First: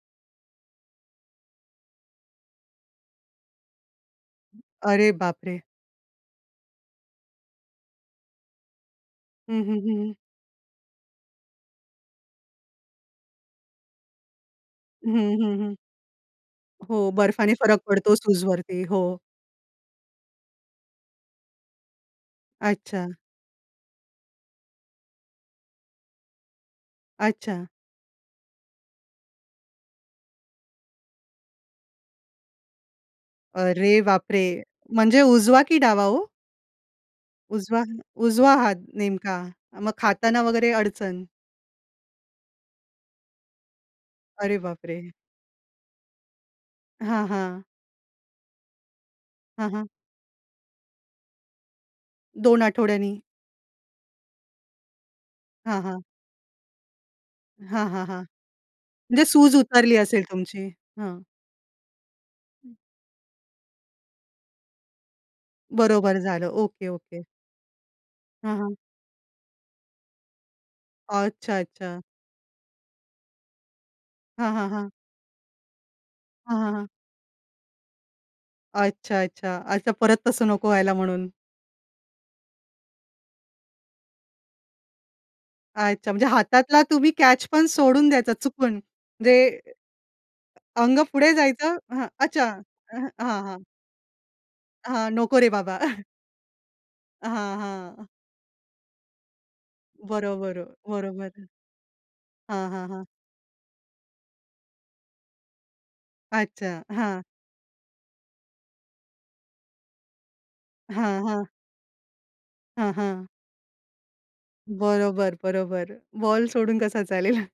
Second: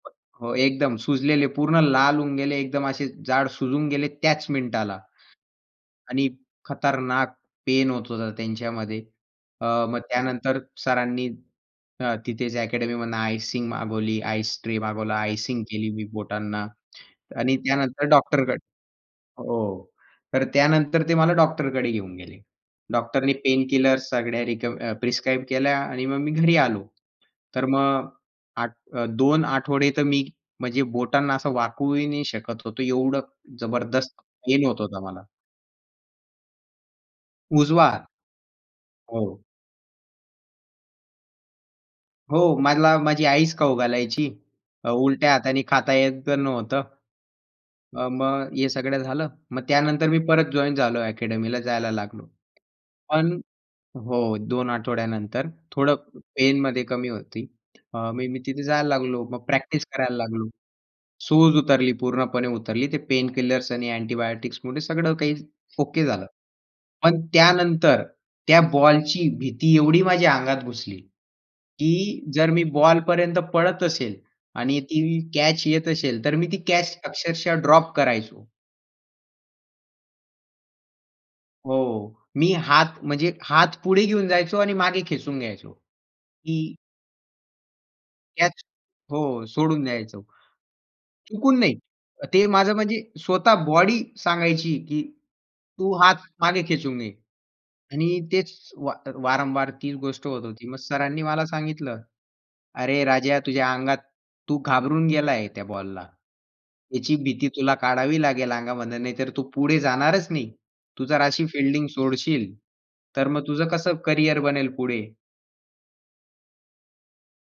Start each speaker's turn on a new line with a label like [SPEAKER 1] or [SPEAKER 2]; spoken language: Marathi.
[SPEAKER 1] हो एकदम सुजलेले, पूर्ण लाल होऊन गेले. एकदम असे जाड सुजून गेले त्याच मिनिटाला
[SPEAKER 2] अरे बापरे!
[SPEAKER 1] आणि खतरनाक पेन होत होता त्यांच्यामध्ये.
[SPEAKER 2] हं,
[SPEAKER 1] अ,
[SPEAKER 2] हं, हं,
[SPEAKER 1] मग
[SPEAKER 2] हं.
[SPEAKER 1] त्यानंतर सरांनी अ, तिथेच अकॅडमी मधनं आयसिंग मागवली, आइस ट्रे
[SPEAKER 2] हं,
[SPEAKER 1] मागवला,
[SPEAKER 2] हं,
[SPEAKER 1] आयसिंग
[SPEAKER 2] हं.
[SPEAKER 1] केली मी बोटांना.
[SPEAKER 2] हो, बर्फाने
[SPEAKER 1] आणि
[SPEAKER 2] फरक
[SPEAKER 1] त्यानंतर
[SPEAKER 2] पडतो
[SPEAKER 1] डॉक्टरकडे
[SPEAKER 2] सूजवरती, हो.
[SPEAKER 1] हो. तर त्यानंतर ते मला डॉक्टरकडे घेऊन गेले.
[SPEAKER 2] अच्छा.
[SPEAKER 1] डॉक्टरनी पेनकिलर सगळ्या रिक्व्ह प्रिस्क्राईब केल्या आणि मग मी घरी आलो.
[SPEAKER 2] अच्छा.
[SPEAKER 1] तर मग आठ अ, 2 आठवडे तर मी म्हणजे बोटांना असं वाकवूही नाही शकत होतो. एवढं
[SPEAKER 2] अरे
[SPEAKER 1] जबरदस्त
[SPEAKER 2] बापरे!
[SPEAKER 1] पेन होत होतं
[SPEAKER 2] म्हणजे
[SPEAKER 1] मला.
[SPEAKER 2] उजवा की डावा हो? उजवा
[SPEAKER 1] उजवा
[SPEAKER 2] हा
[SPEAKER 1] हात.
[SPEAKER 2] उजवा हात नेमका,
[SPEAKER 1] हो.
[SPEAKER 2] मग खाताना वगैरे अडचण?
[SPEAKER 1] हो, मला माझी आईच खाऊ घालायची.
[SPEAKER 2] अरे
[SPEAKER 1] अ,
[SPEAKER 2] बापरे!
[SPEAKER 1] उलट्या हाताने खाता येत तर नव्हतं.
[SPEAKER 2] हां, हां.
[SPEAKER 1] अ, मग हे सगळं झालं. मग
[SPEAKER 2] हं, हं.
[SPEAKER 1] त्यानंतर मी परत जॉइन झालो अकॅडमीला जायला लागलो.
[SPEAKER 2] 2 आठवड्यांनी.
[SPEAKER 1] पण हो, 2 आठवड्यानंतर,
[SPEAKER 2] हां,
[SPEAKER 1] थोडं
[SPEAKER 2] हां.
[SPEAKER 1] पेनमध्ये कमी होती.
[SPEAKER 2] हां, हां,
[SPEAKER 1] अ,
[SPEAKER 2] हां.
[SPEAKER 1] मी तिथे जायला लागलो.
[SPEAKER 2] म्हणजे
[SPEAKER 1] मग
[SPEAKER 2] सूज
[SPEAKER 1] प्रॅक्टिस
[SPEAKER 2] उतरली
[SPEAKER 1] करायला
[SPEAKER 2] असेल
[SPEAKER 1] लागलो.
[SPEAKER 2] तुमची. हं.
[SPEAKER 1] सूज उतरली पूर्णपणे उतरली. ते पेनकिलर्स आणि अँटिबायोटिक्स मध्ये सगळं काही ओके
[SPEAKER 2] बरोबर
[SPEAKER 1] झालं.
[SPEAKER 2] झालं.
[SPEAKER 1] पण
[SPEAKER 2] ओके-ओके.
[SPEAKER 1] त्यानंतर
[SPEAKER 2] हां,
[SPEAKER 1] त्या
[SPEAKER 2] हां.
[SPEAKER 1] बॉलची भीती एवढी माझ्या अंगात घुसली,
[SPEAKER 2] अच्छा, अच्छा.
[SPEAKER 1] की जर मी बॉलपर्यंत पळत असेल
[SPEAKER 2] हां, हां,
[SPEAKER 1] आणि
[SPEAKER 2] हां.
[SPEAKER 1] ती कॅच येत असेल तर मी ती
[SPEAKER 2] हां, हां, हां.
[SPEAKER 1] कॅच अक्षरशः ड्रॉप करायचो.
[SPEAKER 2] अच्छा, अच्छा. अच्छा परत तसं नको व्हायला म्हणून.
[SPEAKER 1] हो. मी हात म्हणजे हात पुढे घेऊन जायचो आणि मागे खेचून घ्यायचो,
[SPEAKER 2] अच्छा, म्हणजे
[SPEAKER 1] की
[SPEAKER 2] हातातला तुम्ही कॅच पण सोडून द्यायचा
[SPEAKER 1] कॅच
[SPEAKER 2] चुकून
[SPEAKER 1] हो
[SPEAKER 2] म्हणजे
[SPEAKER 1] सोडून द्यायचो.
[SPEAKER 2] अंग पुढे
[SPEAKER 1] चुकून नाही.
[SPEAKER 2] जायचं हां.
[SPEAKER 1] ते
[SPEAKER 2] अच्छा.
[SPEAKER 1] माझं म्हणजे
[SPEAKER 2] हां, हां.
[SPEAKER 1] स्वतः बॉडी सांगायची की,
[SPEAKER 2] हां. नको रे बाबा.
[SPEAKER 1] तू हात मागे खेचून घे
[SPEAKER 2] हां, हां.
[SPEAKER 1] आणि तेच वा वारंवार तीच गोष्ट होत
[SPEAKER 2] बरोबर,
[SPEAKER 1] होती. मग सरांनी मला
[SPEAKER 2] बरोबर.
[SPEAKER 1] सांगितलं.
[SPEAKER 2] हां, हां,
[SPEAKER 1] "अरे
[SPEAKER 2] हां.
[SPEAKER 1] राजा, तुझ्या अंगात, तू घाबरून गेलाय त्या बॉलला.
[SPEAKER 2] अच्छा,
[SPEAKER 1] त्याची
[SPEAKER 2] हां.
[SPEAKER 1] भीती तुला काढावी लागेल अंगामधन नाहीतर तू पुढे जाणारच नाही. तू जर
[SPEAKER 2] हां, हां.
[SPEAKER 1] अशी फील्डिंग सोडशील.
[SPEAKER 2] हं, हं.
[SPEAKER 1] तर मग तुझं कसं करिअर बनेल पुढे?"
[SPEAKER 2] बरोबर, बरोबर. बॉल सोडून कसा चालेल.